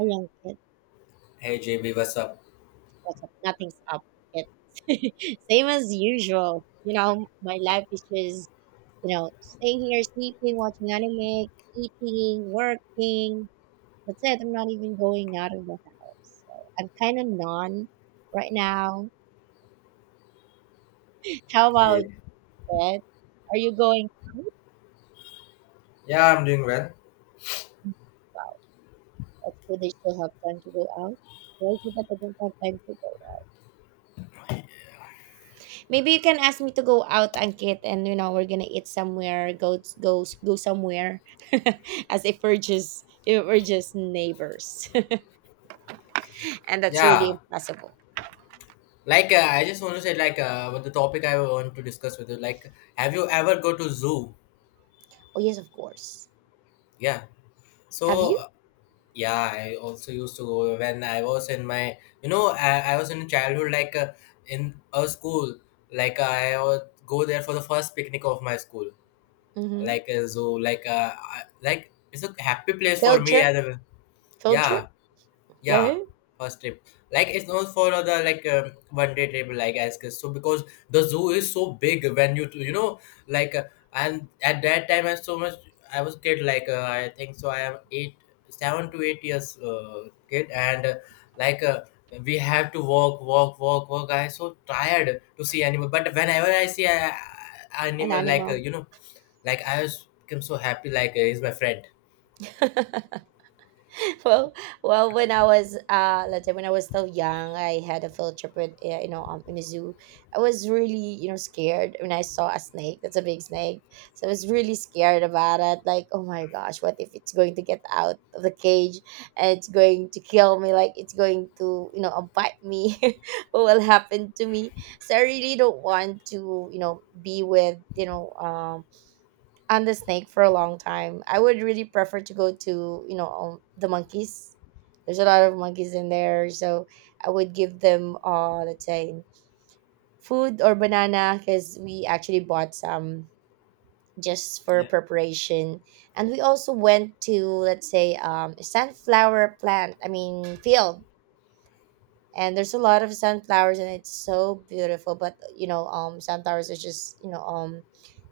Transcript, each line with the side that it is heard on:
right: A young kid.
left: Hey JB, what's up?
right: What's up? Nothing's up, kid. Same as usual. My life is just, staying here, sleeping, watching anime, eating, working. That's it. I'm not even going out of the house. So I'm kind of non right now. How about
left: Hey,
right: it? Are you going out?
left: yeah, I'm doing well.
right: That's good. They still have time to go out. Why is it that I don't have time to go? Maybe you can ask me to go out, Ankit, and we're gonna eat somewhere, go somewhere, as if we're just neighbors, and that's really
left: Yeah,
right: impossible.
left: like I just want to say, like, with the topic I want to discuss with you, like, have you ever go to zoo?
right: Oh yes, of course.
left: Yeah.
right: Have
left: So
right: you?
left: yeah, I also used to go when I was in my, you know, I was in childhood, like in a school, like I would go there for the first picnic of my school,
right: Mm-hmm.
left: like a zoo, like like it's a happy place for
right: Field
left: me
right: trip,
left: as a
right: field
left: yeah.
right: trip. Go
left: Yeah,
right: ahead.
left: first trip. Like it's known for the like one day trip, like as so because the zoo is so big when you know like and at that time I so much I was kid like I think so I am eight 7 to 8 years kid and like we have to walk walk walk walk. I so tired to see animal, but whenever I see a
right: An
left: animal like
right: animal.
left: you know like I was become so happy like is my friend.
right: well, well, when I was let's say when I was still young, I had a field trip with in a zoo. I was really scared when I saw a snake. That's a big snake, so I was really scared about it. Like, oh my gosh, what if it's going to get out of the cage and it's going to kill me? Like, it's going to bite me. What will happen to me? So I really don't want to be with on the snake for a long time. I would really prefer to go to the monkeys. There's a lot of monkeys in there, so I would give them let's say food or banana because we actually bought some just for
left: Yeah.
right: preparation, and we also went to let's say a sunflower plant. I mean field. And there's a lot of sunflowers and it's so beautiful, but sunflowers are just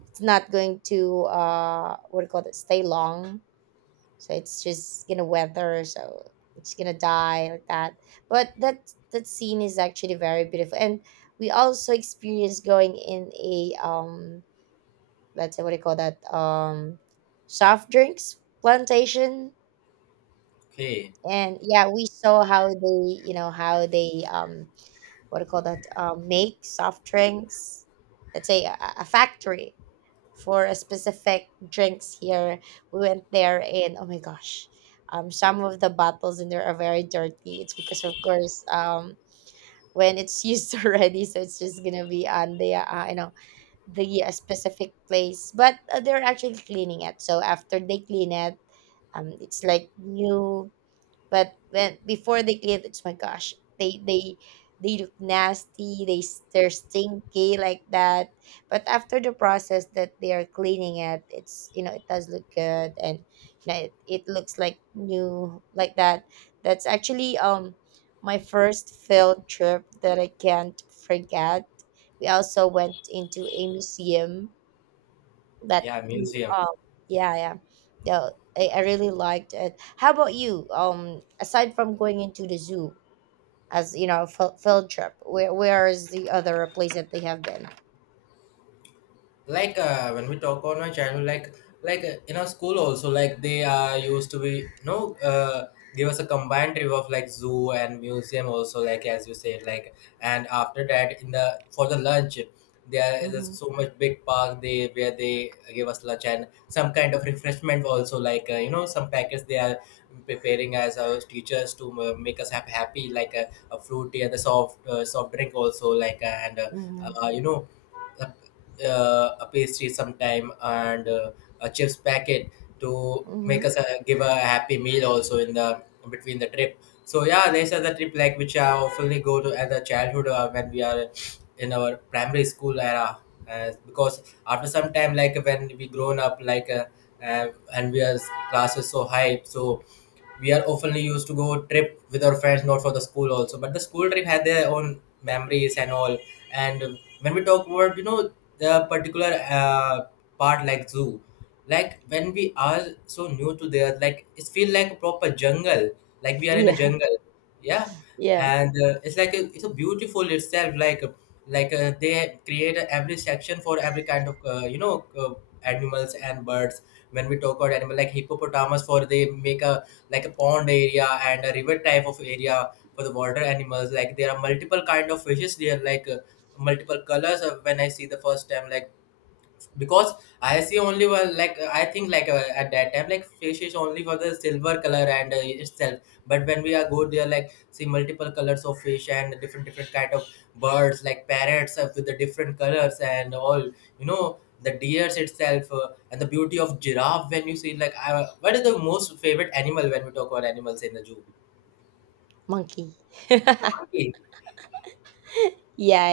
right: it's not going to what do you call it, stay long, so it's just gonna weather, so it's gonna die like that, but that scene is actually very beautiful. And we also experience going in a let's say what do you call that, soft drinks plantation,
left: Okay,
right: and yeah, we saw how they, how they, what do you call that, make soft drinks. Let's say a factory for a specific drinks here. We went there and oh my gosh, some of the bottles in there are very dirty. It's because of course when it's used already, so it's just gonna be on the the specific place. But they're actually cleaning it. So after they clean it, it's like new, but when before they give, it's my gosh, they they look nasty, they're stinky like that. But after the process that they are cleaning it, it's, it does look good, and it looks like new like that. That's actually my first field trip that I can't forget. We also went into a museum that
left: yeah,
right: too.
left: museum.
right: Yeah, yeah. I really liked it. How about you? Aside from going into the zoo as you know, field trip, where is the other place that they have been?
left: Like when we talk on my channel, like in our school also like they used to be you know give us a combined trip of like zoo and museum also like as you said like and after that in the for the lunch there is a
right: Mm-hmm.
left: so much big park they where they give us lunch and some kind of refreshment also like you know some packets they are preparing as our teachers to make us happy like a fruity and the soft drink also like and
right: Mm-hmm.
left: you know a pastry sometime and a chips packet to make
right: Mm-hmm.
left: us a, give a happy meal also in the between the trip. So yeah, these are the trip like which I often go to as a childhood when we are in our primary school era. Because after some time, like when we grown up, like uh, and we are classes so high, so we are often used to go trip with our friends not for the school also but the school trip had their own memories and all and when we talk about you know the particular part like zoo like when we are so new to there like it feel like a proper jungle like we are in a
right: Yeah.
left: jungle yeah
right: Yeah.
left: and it's like it's a beautiful itself like they create every section for every kind of you know animals and birds. When we talk about animal like hippopotamus for they make a like a pond area and a river type of area for the water animals like there are multiple kind of fishes there like multiple colors when I see the first time like because I see only one like I think like at that time like fish is only for the silver color and itself. But when we are go there like see multiple colors of fish and different different kind of birds like parrots with the different colors and all you know the deers itself and the beauty of giraffe when you see like what is the most favorite animal when we talk about animals in the zoo?
right: Monkey. yeah,
left: Monkey.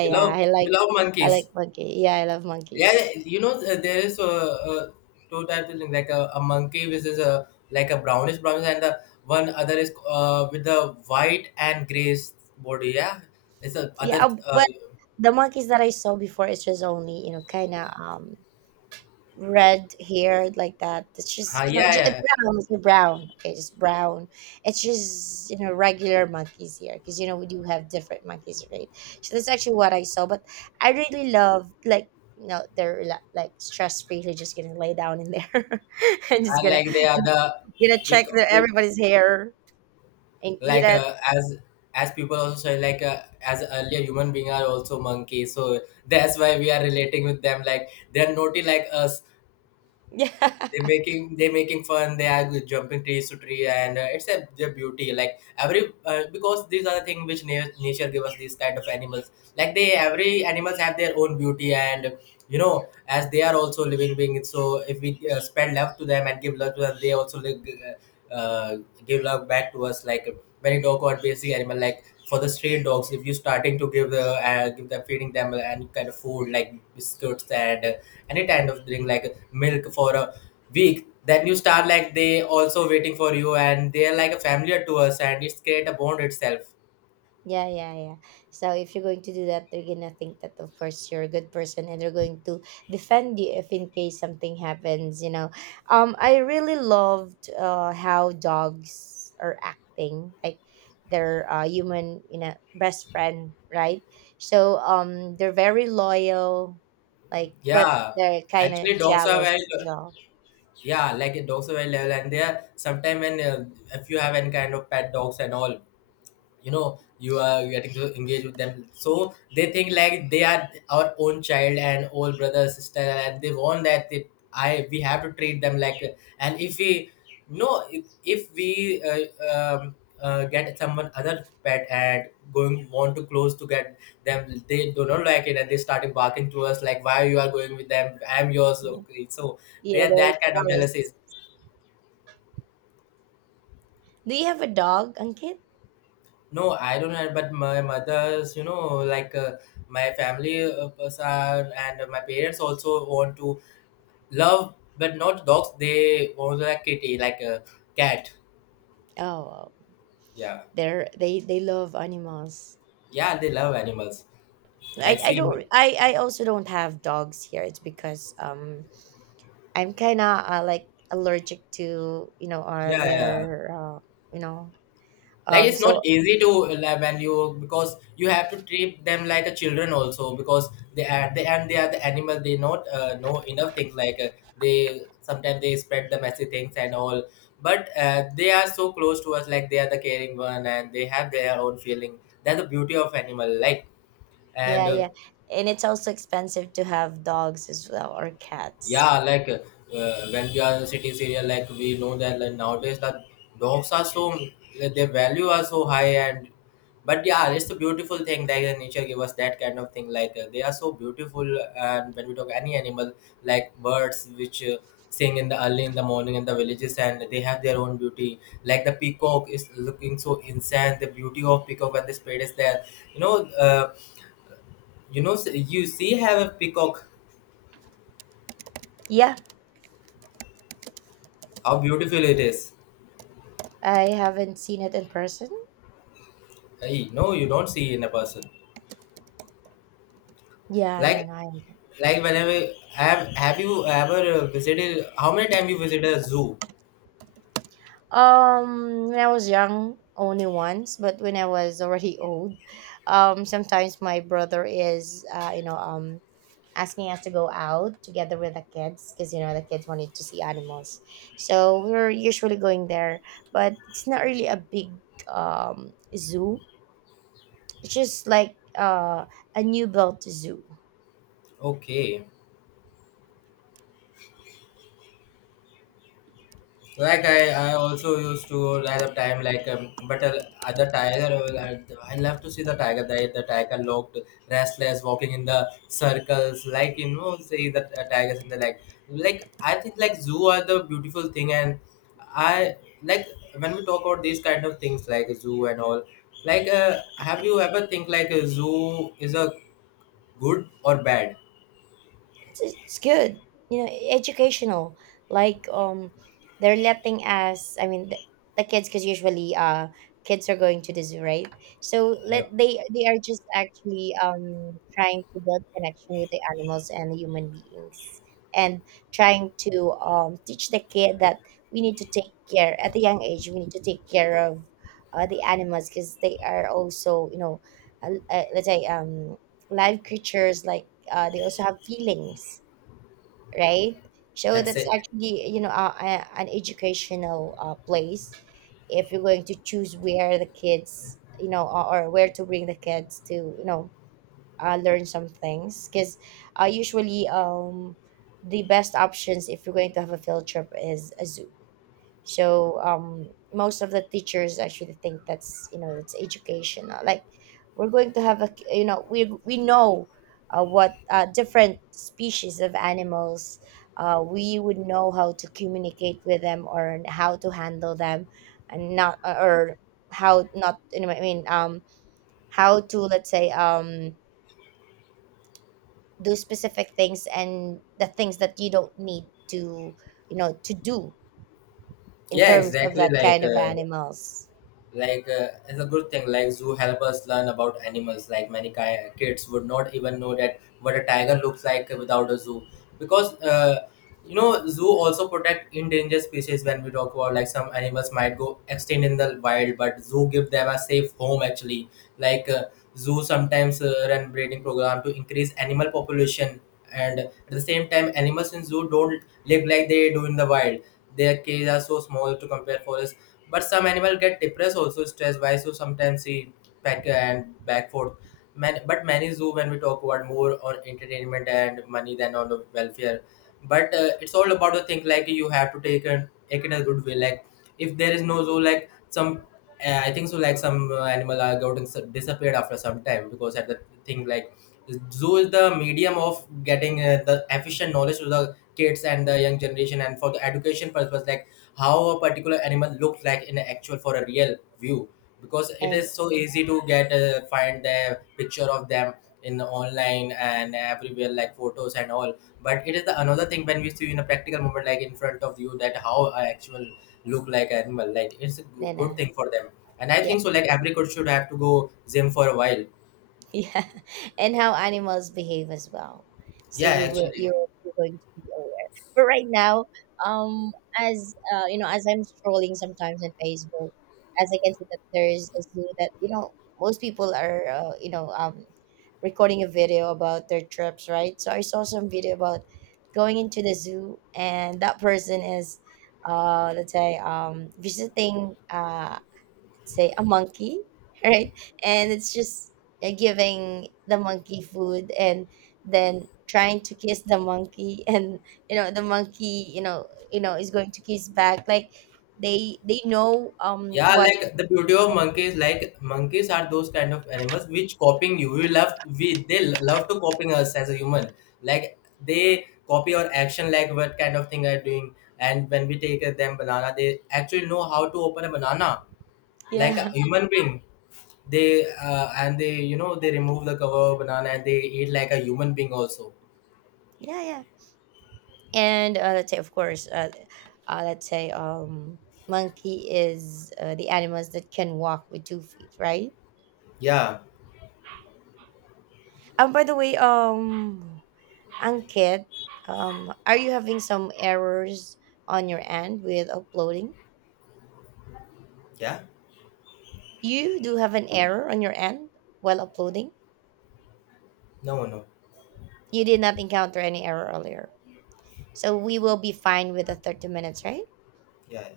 left: You love,
right: I
left: you
right: like.
left: love
right: I like
left: monkeys.
right: monkey. Yeah, I love
left: Yeah,
right: monkeys.
left: you know, there is a two types of thing, like a monkey, which is a like a brownish, and the one other is with the white and grey body. Yeah, it's a
right: Yeah,
left: other.
right: but the monkeys that I saw before, it's just only kind of red hair like that. It's just
left: Yeah,
right: just
left: yeah,
right: brown, it's a brown. Okay, just brown. It's just regular monkeys here because we do have different monkeys, right? So that's actually what I saw. But I really love, like, they're like stress free. They're just gonna lay down in there and just
left: and
right: gonna,
left: like they
right: you
left: are
right: know,
left: the
right: gonna
left: we,
right: check
left: c-
right: their
left: we-
right: everybody's hair and eat
left: like
right: it.
left: as people also say like as earlier human being are also monkeys, so that's why we are relating with them. Like they are naughty like us,
right: Yeah.
left: they making fun they are jumping trees to tree and it's a the beauty like every because these are the thing which nature give us these kind of animals like they every animals have their own beauty and you know as they are also living beings so if we spend love to them and give love to them they also live, uh, uh, give love back to us like when you talk about basic animal like for the stray dogs if you starting to give the give them feeding them any kind of food like biscuits and any kind of drink like milk for a week. Then you start like they also waiting for you and they're like a familiar to us and it's create a bond itself.
right: Yeah. So if you're going to do that, they're gonna think that of course you're a good person, and they're going to defend you if in case something happens, you know. Um, I really loved how dogs are acting, like they're human, best friend, right? So they're very loyal, like, but
left: Yeah,
right: they're kinda
left: actually dogs are very
right: jealous as well.
left: yeah like dogs are very level and they are sometimes when if you have any kind of pet dogs and all you know you are getting to engage with them so they think like they are our own child and old brother sister and they want that they, I we have to treat them like and if we no if we um, get someone other pet and going want to close to get them they do not like it and they started barking to us like why you are going with them I'm yours,
right: Yeah.
left: okay? So they
right: Yeah,
left: are
right: they're
left: that kind of
right: jealous.
left: jealousy.
right: Do you have a dog, Ankit?
left: No, I don't have, but my mother's, you know, like my family person and my parents also want to love, but not dogs. They want like kitty, like a cat.
right: Oh,
left: Yeah,
right: they they love animals.
left: yeah, they love animals, like
right: I
left: see me.
right: don't, I also don't have dogs here. It's because I'm kind of like allergic to
left: Yeah, yeah.
right: their you know
left: Like it's not
right: so,
left: easy to like, when you because you have to treat them like a children also because they are they and they are the animal they not know enough things like they sometimes they spread the messy things and all but they are so close to us like they are the caring one and they have their own feeling that's the beauty of animal like and
right: yeah, yeah. And it's also expensive to have dogs as well, or cats.
left: Yeah, like when we are in cities area, like we know that like, nowadays the dogs are so like, their value are so high and but yeah, it's a beautiful thing that the nature give us that kind of thing. Like they are so beautiful, and when we talk any animal like birds, which sing in the early in the morning in the villages, and they have their own beauty. Like the peacock is looking so insane. The beauty of peacock when the spread is there. You know, you know, you see have a peacock,
right: Yeah,
left: how beautiful it is.
right: I haven't seen it in person.
left: Hey, no, you don't see in a person.
right: Yeah,
left: Like,
right: no, I haven't.
left: like whenever have you ever visited? How many times you visited a zoo?
right: When I was young, only once, but when I was already old, sometimes my brother is, asking us to go out together with the kids because the kids wanted to see animals, so we were usually going there, but it's not really a big zoo. It's just like a new built zoo.
left: Okay. Like I also used to at a time like but at the tiger like, I love to see the tiger looked restless walking in the circles like you know see the tigers in the like I think like zoo are the beautiful thing and I like when we talk about these kind of things like zoo and all like have you ever think like a zoo is a good or bad
right: It's good, you know, educational, like, they're letting us, I mean the kids, because usually kids are going to the zoo, right? So
left: you know
right: let they are just actually trying to build connection with the animals and the human beings, and trying to teach the kid that we need to take care. At a young age, we need to take care of the animals because they are also, let's say, live creatures, like they also have feelings, right? So that's
left: exa-
right: actually, an educational place if you're going to choose where the kids, or where to bring the kids to, learn some things, because usually the best options, if you're going to have a field trip, is a so most of the teachers actually think that's, that's educational. Like, we're going to have a, we know what different species of animals. We would know how to communicate with them or how to handle them, and not or how not, how to, let's say, do specific things and the things that you don't need to, to do in
left: yeah
right: terms of
left: exactly
right: that kind of animals.
left: like it's a good thing like zoo help us learn about animals like many kids would not even know that what a tiger looks like without a zoo because you know zoo also protect endangered species when we talk about like some animals might go extinct in the wild but zoo give them a safe home actually like zoo sometimes run breeding program to increase animal population and at the same time animals in zoo don't live like they do in the wild their cages are so small to compare forest but some animal get depressed also stressed wise. So sometimes see back and back forth. Man, but many zoo when we talk about more on entertainment and money than on the welfare but it's all about the thing like you have to take and take it a good way like if there is no zoo like some I think so like some animal are got disappeared after some time because at the thing like zoo is the medium of getting the efficient knowledge to the kids and the young generation and for the education purpose like how a particular animal looks like in actual for a real view because it
right: And
left: is so easy to get find the picture of them in online and everywhere like photos and all but it is the another thing when we see in a practical moment, like in front of you, that how a actual look like animal. Like it's a
right: then,
left: good thing for them, and I
right: yeah,
left: think so. Like every kid should have to go gym for a while.
right: yeah, and how animals behave as well. So
left: Yeah, actually.
right: you're going to be aware. But right now, um, as as I'm scrolling sometimes on Facebook, as I can see that there's a zoo that, most people are recording a video about their trips, right? So I saw some video about going into the zoo, and that person is let's say visiting say a monkey, right? And it's just giving the monkey food and then trying to kiss the monkey, and the monkey, is going to kiss back, like they know
left: Yeah,
right: what.
left: like the beauty of monkeys, like monkeys are those kind of animals which copying you. We they love to copying us as a human. Like they copy our action, like what kind of thing are doing. And when we take them banana, they actually know how to open a banana. Like a
right: Yeah,
left: human being, they and they, you know, they remove the cover banana and they eat like a human being also.
right: yeah. And let's say, of course, let's say, monkey is the animals that can walk with 2 feet, right?
left: Yeah,
right: Um, by the way, um, Ankit, are you having some errors on your end with uploading?
left: yeah,
right: You do have an error on your end while uploading.
left: no, no,
right: You did not encounter any error earlier. So we will be fine with the 30 minutes, right?
left: yeah.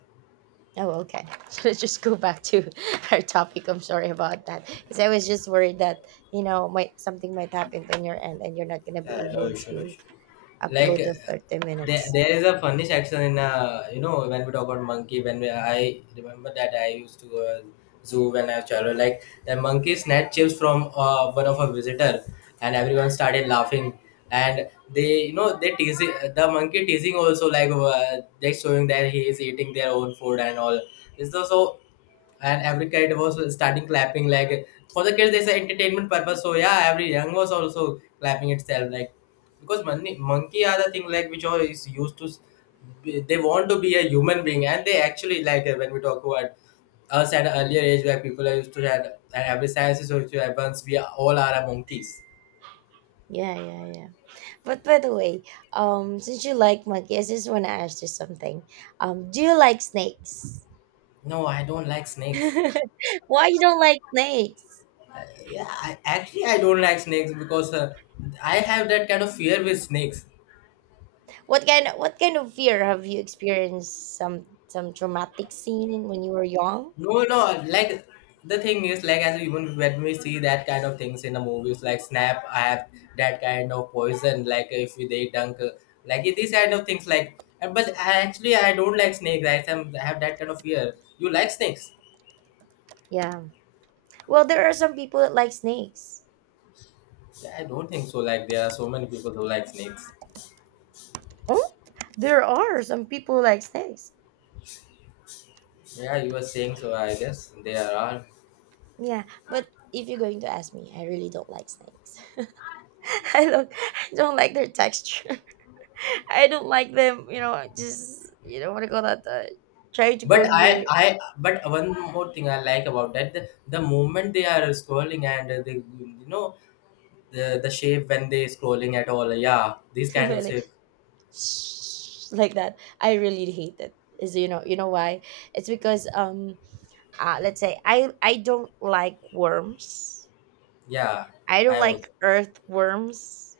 right: Oh, okay. So let's just go back to our topic. I'm sorry about that. Because I was just worried that, might something might happen on your end and you're not going to
left: Yeah,
right: be
left: no
right: able
left: issue, no
right: to
left: issue. Like
right: upload the 30
left: there,
right: minutes.
left: there is a funny section in you know, when we talk about monkey. I remember that I used to go zoo when I was child. Like the monkey snatched chips from one of a visitor, and everyone started laughing. And they, you know, they teasing the monkey teasing also like they showing that he is eating their own food and all. It's so so, and every kid was starting clapping, like for the kids there's an entertainment purpose. So yeah, every young was also clapping itself like, because monkey are the thing like which all is used to they want to be a human being. And they actually like, when we talk about us at an earlier age where people are used to that and every science is used to happens, we are, all are a monkeys.
right: Yeah, yeah. But by the way, since you like monkey, I just want to ask you something. Do you like snakes?
left: No, I don't like snakes.
right: Why you don't like snakes?
left: Yeah, actually I don't like snakes because I have that kind of fear with snakes.
right: What kind of fear have you experienced? Some traumatic scene when you were young?
left: No, no, like the thing is, like as even when we see that kind of things in the movies, like Snap, I have that kind of poison. Like if they dunk, like these kind of things. Like, but I actually I don't like snakes. I have that kind of fear. You like snakes?
right: Yeah. Well, there are some people that like snakes.
left: Yeah, I don't think so. Like there are so many people who like snakes.
right: Hmm? There are some people who like snakes.
left: Yeah, you were saying so. I guess there are.
right: Yeah, but if you're going to ask me, I really don't like snakes. I look, I don't like their texture. I don't like them. You know, I just, you know, what I call that. Try to go
left: But
right: near
left: but one more thing I like about that, the moment they are scrolling and they, you know, the shape when they scrolling at all. Yeah, these kind of
right: like
left: shape.
right: shh, like that. I really hate it. Is, you know, you know why? It's because let's say I don't like worms.
left: Yeah,
right: I don't
left: I
right: like
left: also.
right: earthworms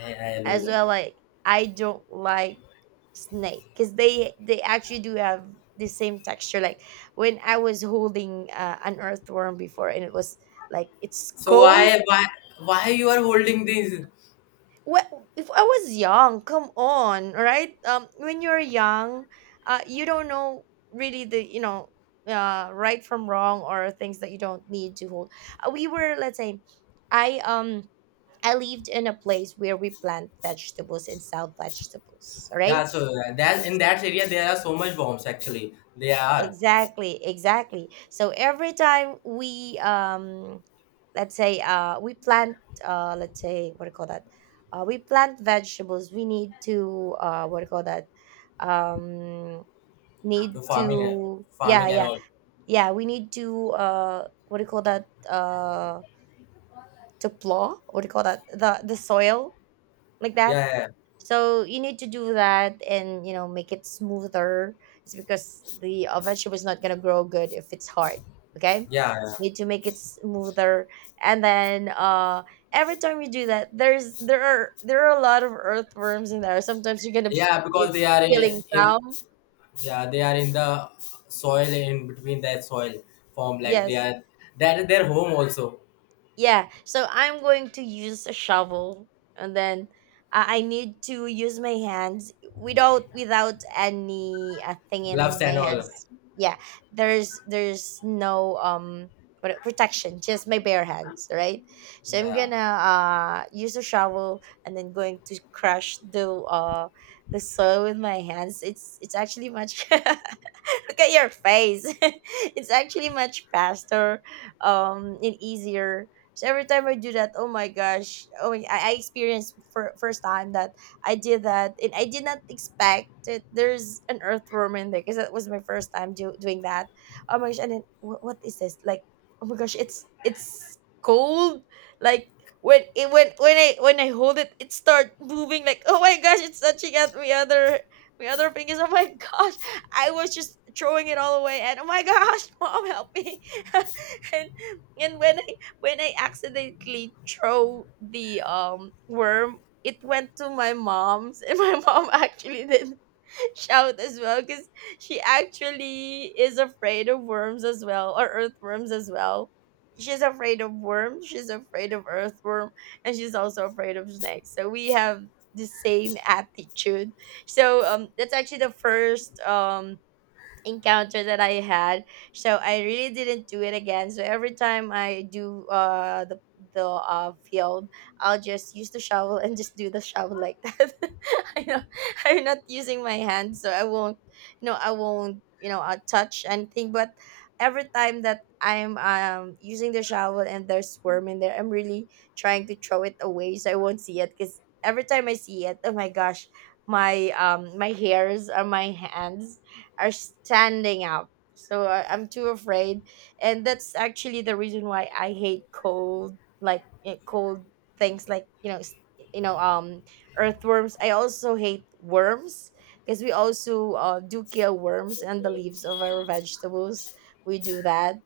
left: I
right: as
left: know.
right: well. Like, I don't like snake because they actually do have the same texture. Like, when I was holding an earthworm before, and it was like, its
left: So
right: cold.
left: why why why you are holding these?
right: Well, if I was young, come on, right? When you're young, you don't know really the right from wrong, or things that you don't need to hold. We were, let's say, i um I lived in a place where we plant vegetables and sell vegetables, all
left: Yeah,
right: right?
left: so that in that area there are so much bombs actually. They are
right: Exactly, exactly, so every time we, let's say, we plant, let's say, what do you call that, we plant vegetables, we need to, what do you call that, um need
left: the farming
right: to. Yeah,
left: farming and
right: yeah.
left: all.
right: Yeah, we need to, what do you call that, to plow, what do you call that, the soil, like
left: Yeah,
right: that.
left: yeah,
right: So you need to do that, and make it smoother. It's because the vegetable is not gonna grow good if it's hard. Okay,
left: yeah, yeah.
right: need to make it smoother, and then, every time you do that, there are a lot of earthworms in there. Sometimes you're gonna be
left: Yeah,
right: you're
left: because they are
right: killing
left: in,
right: some.
left: yeah they are in the soil, in between that soil form, like they
right: Yes.
left: are that is their home also.
right: Yeah, so I'm going to use a shovel, and then I need to use my hands without any thing
left: Gloves
right: in my
left: and all.
right: hands. Yeah, there's no protection, just my bare hands, right? So I'm
left: Yeah.
right: gonna use a shovel and then going to crush the soil with my hands. It's actually much look at your face. It's actually much faster, and easier. So every time I do that, oh my gosh, I experienced for first time that I did that, and I did not expect that there's an earthworm in there because that was my first time doing that. Oh my gosh, and then what is this? Like, oh my gosh, it's cold. Like, when it when I hold it, it start moving. Like, oh my gosh, it's touching at my other fingers. Oh my gosh, I was just throwing it all away, and oh my gosh, mom, help me. and and when I accidentally throw the worm, it went to my mom's, and my mom actually did shout as well, because she actually is afraid of worms as well, or earthworms as well. She's afraid of worms. She's afraid of earthworm, and she's also afraid of snakes. So we have the same attitude. So, that's actually the first encounter that I had. So I really didn't do it again. So every time I do the field, I'll just use the shovel and just do the shovel, like that. I know I'm not using my hand, so I won't no, I won't, touch anything. But every time that I'm using the shovel and there's worm in there, I'm really trying to throw it away so I won't see it, because every time I see it, oh my gosh, my hairs or my hands are standing out. So I'm too afraid, and that's actually the reason why I hate cold, like, cold things, like, you know, um, earthworms. I also hate worms because we also do kill worms and the leaves of our vegetables. We do that,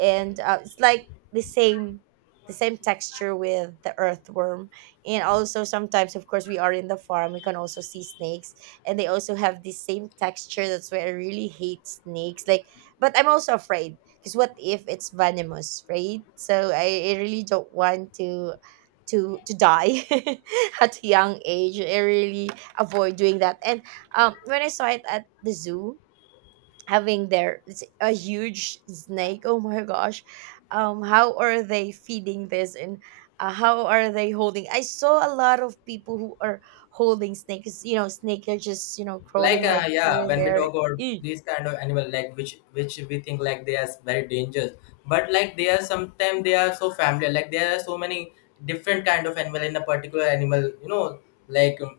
right: and, it's like the same, texture with the earthworm, and also, sometimes, of course, we are in the farm, we can also see snakes, and they also have the same texture. That's why I really hate snakes. Like, but I'm also afraid because what if it's venomous, right? So I really don't want to die at a young age. I really avoid doing that. And when I saw it at the zoo, having their a huge snake, oh my gosh, how are they feeding this? And how are they holding? I saw a lot of people who are holding snakes, snake are just, crawling,
left: Like
right: like, here
left: yeah,
right: and
left: when we
right: there.
left: talk about
right: Ew.
left: these kind of animal, like which we think like they are very dangerous, but like they are sometimes they are so familiar, like there are so many different kind of animal in a particular animal, you know, like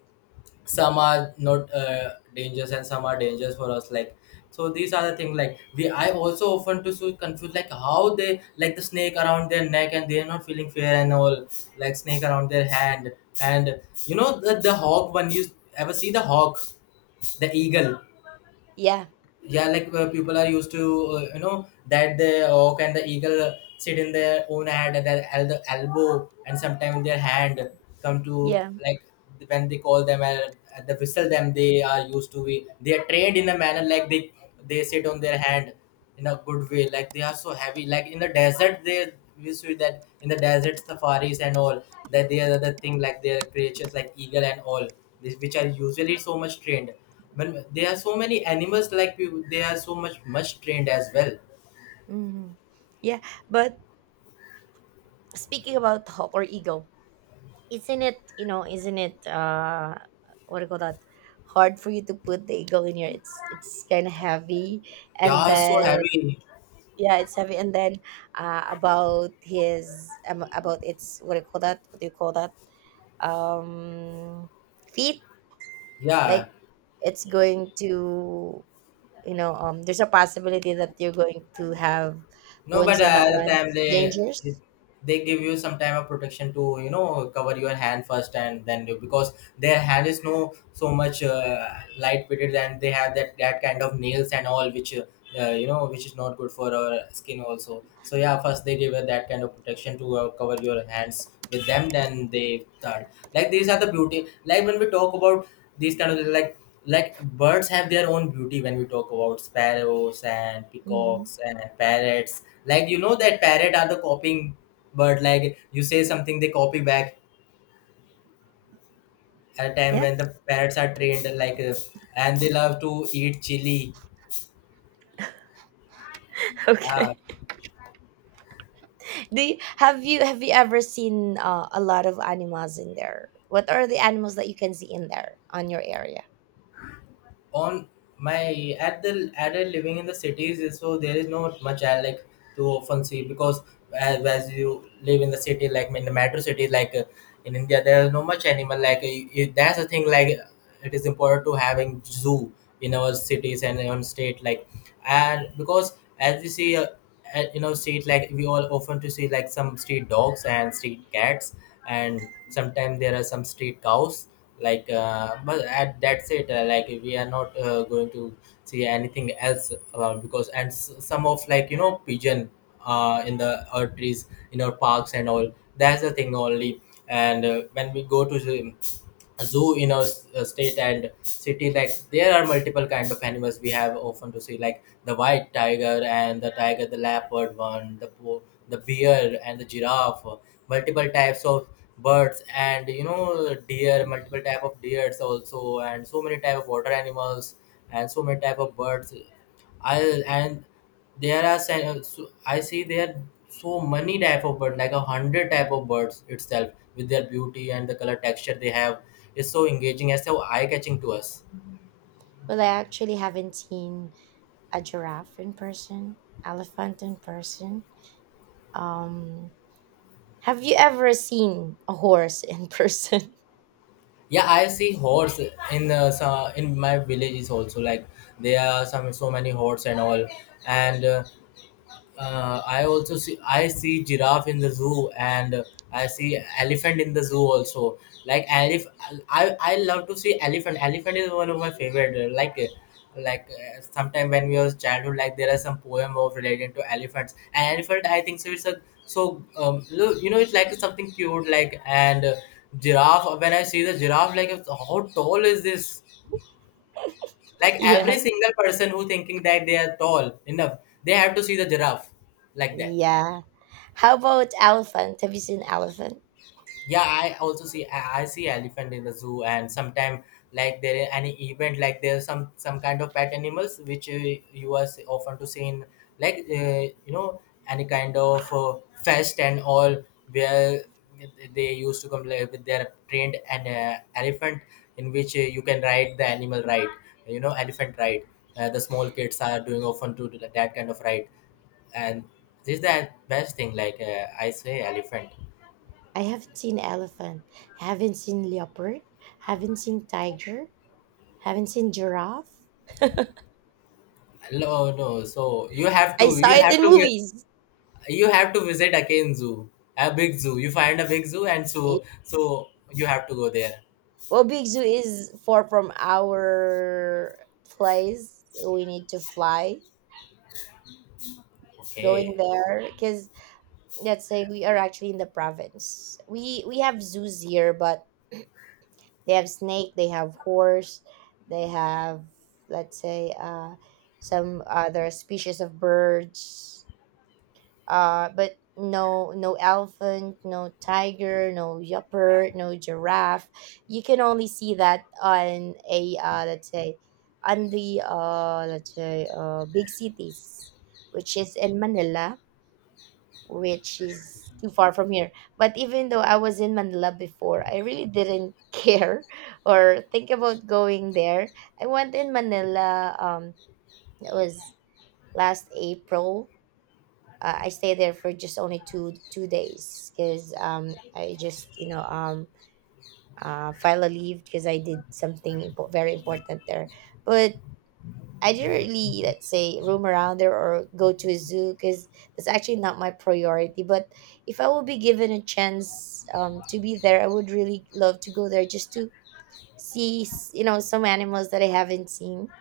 left: some are not dangerous and some are dangerous for us like, so these are the things like we, I also often to so confused like how they, like the snake around their neck and they are not feeling fear and all, like snake around their hand. And you know, the hawk one, you ever see the hawk, the eagle.
right: Yeah,
left: Yeah, like people are used to you know, that the hawk and the eagle sit in their own hand and their elbow and sometimes their hand come to
right: yeah.
left: like, when they call them and at the whistle them, they are used to be, they are trained in a manner like they sit on their hand in a good way, like they are so heavy, like in the desert they, we see that in the desert safaris and all, that they are the thing like they are creatures like eagle and all, this which are usually so much trained. But there are so many animals like they are so much much trained as well.
right: Hmm. Yeah, but speaking about hawk or eagle, isn't it, what do you call that, hard for you to put the eagle in here? It's kind of heavy, and
left: Yeah, it's so
right: then,
left: heavy.
right: Yeah, it's heavy. And then, about his, about its, what do you call that? What do you call that? Um, Feet.
left: Yeah.
right: Like, it's going to, There's a possibility that you're going to have
left: No, but
right: wounds on that
left: at the
right: one.
left: time
right: It's
left: they
right: dangerous.
left: they give you some time of protection to, you know, cover your hand first, and then you, because their hand is no so much light weighted, and they have that kind of nails and all, which you know, which is not good for our skin also. So yeah, first they give you that kind of protection to cover your hands with them. Then they start like these are the beauty like when we talk about these kind of like birds have their own beauty when we talk about sparrows and
right: Hmm.
left: peacocks and parrots, like you know that parrot are the copying bird, like you say something they copy back at a time
right: Yeah.
left: when the parrots are trained like, and they love to eat chili. Ah,
right: Okay. Have you ever seen a lot of animals in there? What are the animals that you can see in there on your area?
left: on my at the added living in the cities so there is not much I like to often see because as you live in the city, like in the metro city like in India there is no much animal like it, that's a thing like, it is important to having zoo in our cities and on state like, and because as we see at, you know, street, like we all often to see like some street dogs and street cats, and sometimes there are some street cows like but at that's it like we are not going to see anything else because, and some of like you know pigeon in the our trees, in our parks and all, that's the thing only. And when we go to the zoo in our state and city, like there are multiple kind of animals we have often to see, like the white tiger and the tiger, the leopard one, the the bear and the giraffe, multiple types of birds, and you know, deer, multiple type of deers also, and so many type of water animals, and so many type of birds. I and There are so I see there so many type of birds, like a hundred type of birds itself, with their beauty and the color texture they have is so engaging and so eye catching to us.
right: Well, I actually haven't seen a giraffe in person, elephant in person. Um, have you ever seen a horse in person?
left: Yeah, I see horse in in my villages also, like there are some so many horse and all. And uh, I also see, I see giraffe in the zoo, and I see elephant in the zoo also. Like I love to see elephant. Elephant is one of my favorite. Like sometime when we was childhood, like there are some poem of related to elephants. And elephant, I think so, it's a so you know, it's like something cute like. And giraffe, when I see the giraffe, like how tall is this? Like every
right: Yeah.
left: single person who thinking that they are tall enough, they have to see the giraffe, like that.
right: Yeah. How about elephant? Have you seen elephant?
left: Yeah, I also see, I see elephant in the zoo, and sometimes like there are any event like there's some kind of pet animals which you are often to see in, like you know, any kind of fest and all, where they used to come like, with their trained and elephant, in which you can ride the animal ride, you know, elephant ride, the small kids are doing often to do that kind of ride. And this is the best thing, like I say elephant.
right: I haven't seen elephant, haven't seen leopard, haven't seen tiger, haven't seen giraffe.
left: No, no. So
right: I saw
left: you
right: it
left: have
right: in
left: to,
right: movies.
left: you have to visit again zoo, a big zoo. You find a big zoo, and
right: It,
left: so you have to go there.
right: well, big zoo is far from our place. We need to fly going
left: Okay.
right: there, because let's say we are actually in the province. We have zoos here, but they have snake, they have horse, they have, let's say, some other species of birds, but no, no elephant, no tiger, no leopard, no giraffe. You can only see that on a, let's say, on the, let's say, big cities, which is in Manila, which is too far from here. But even though I was in Manila before, I really didn't care or think about going there. I went in Manila, it was last April. I stay there for just only two days, because, I just, file a leave because I did something very important there. But I didn't really, let's say, roam around there or go to a zoo, because that's actually not my priority. But if I would be given a chance, to be there, I would really love to go there, just to see, some animals that I haven't seen,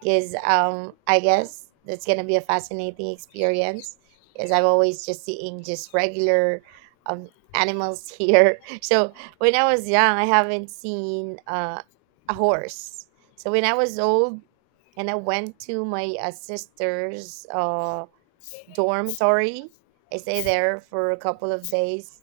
right: because, I guess that's gonna be a fascinating experience. Because I'm always just seeing just regular, um, animals here. So when I was young, I haven't seen a horse. So when I was old, and I went to my sister's dormitory, I stayed there for a couple of days.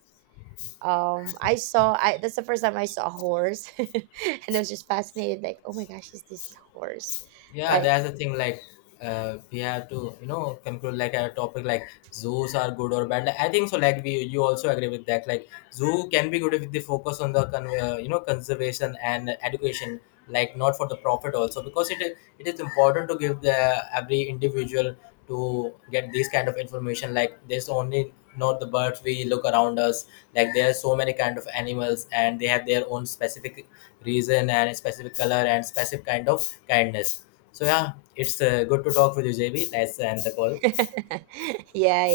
right: I saw. I That's the first time I saw a horse, and I was just fascinated. Like, oh my gosh, is this a horse?
left: Yeah,
right: Like,
left: that's the thing like we have to, you know, conclude like a topic like zoos are good or bad. Like, I think so, like we, you also agree with that, like zoo can be good if they focus on the you know, conservation and education, like not for the profit also, because it is important to give the every individual to get this kind of information. Like there's only not the birds we look around us, like there are so many kind of animals, and they have their own specific reason and specific color and specific kind of kindness. So yeah, it's good to talk with you, JB. Let's end the call.
right: yeah,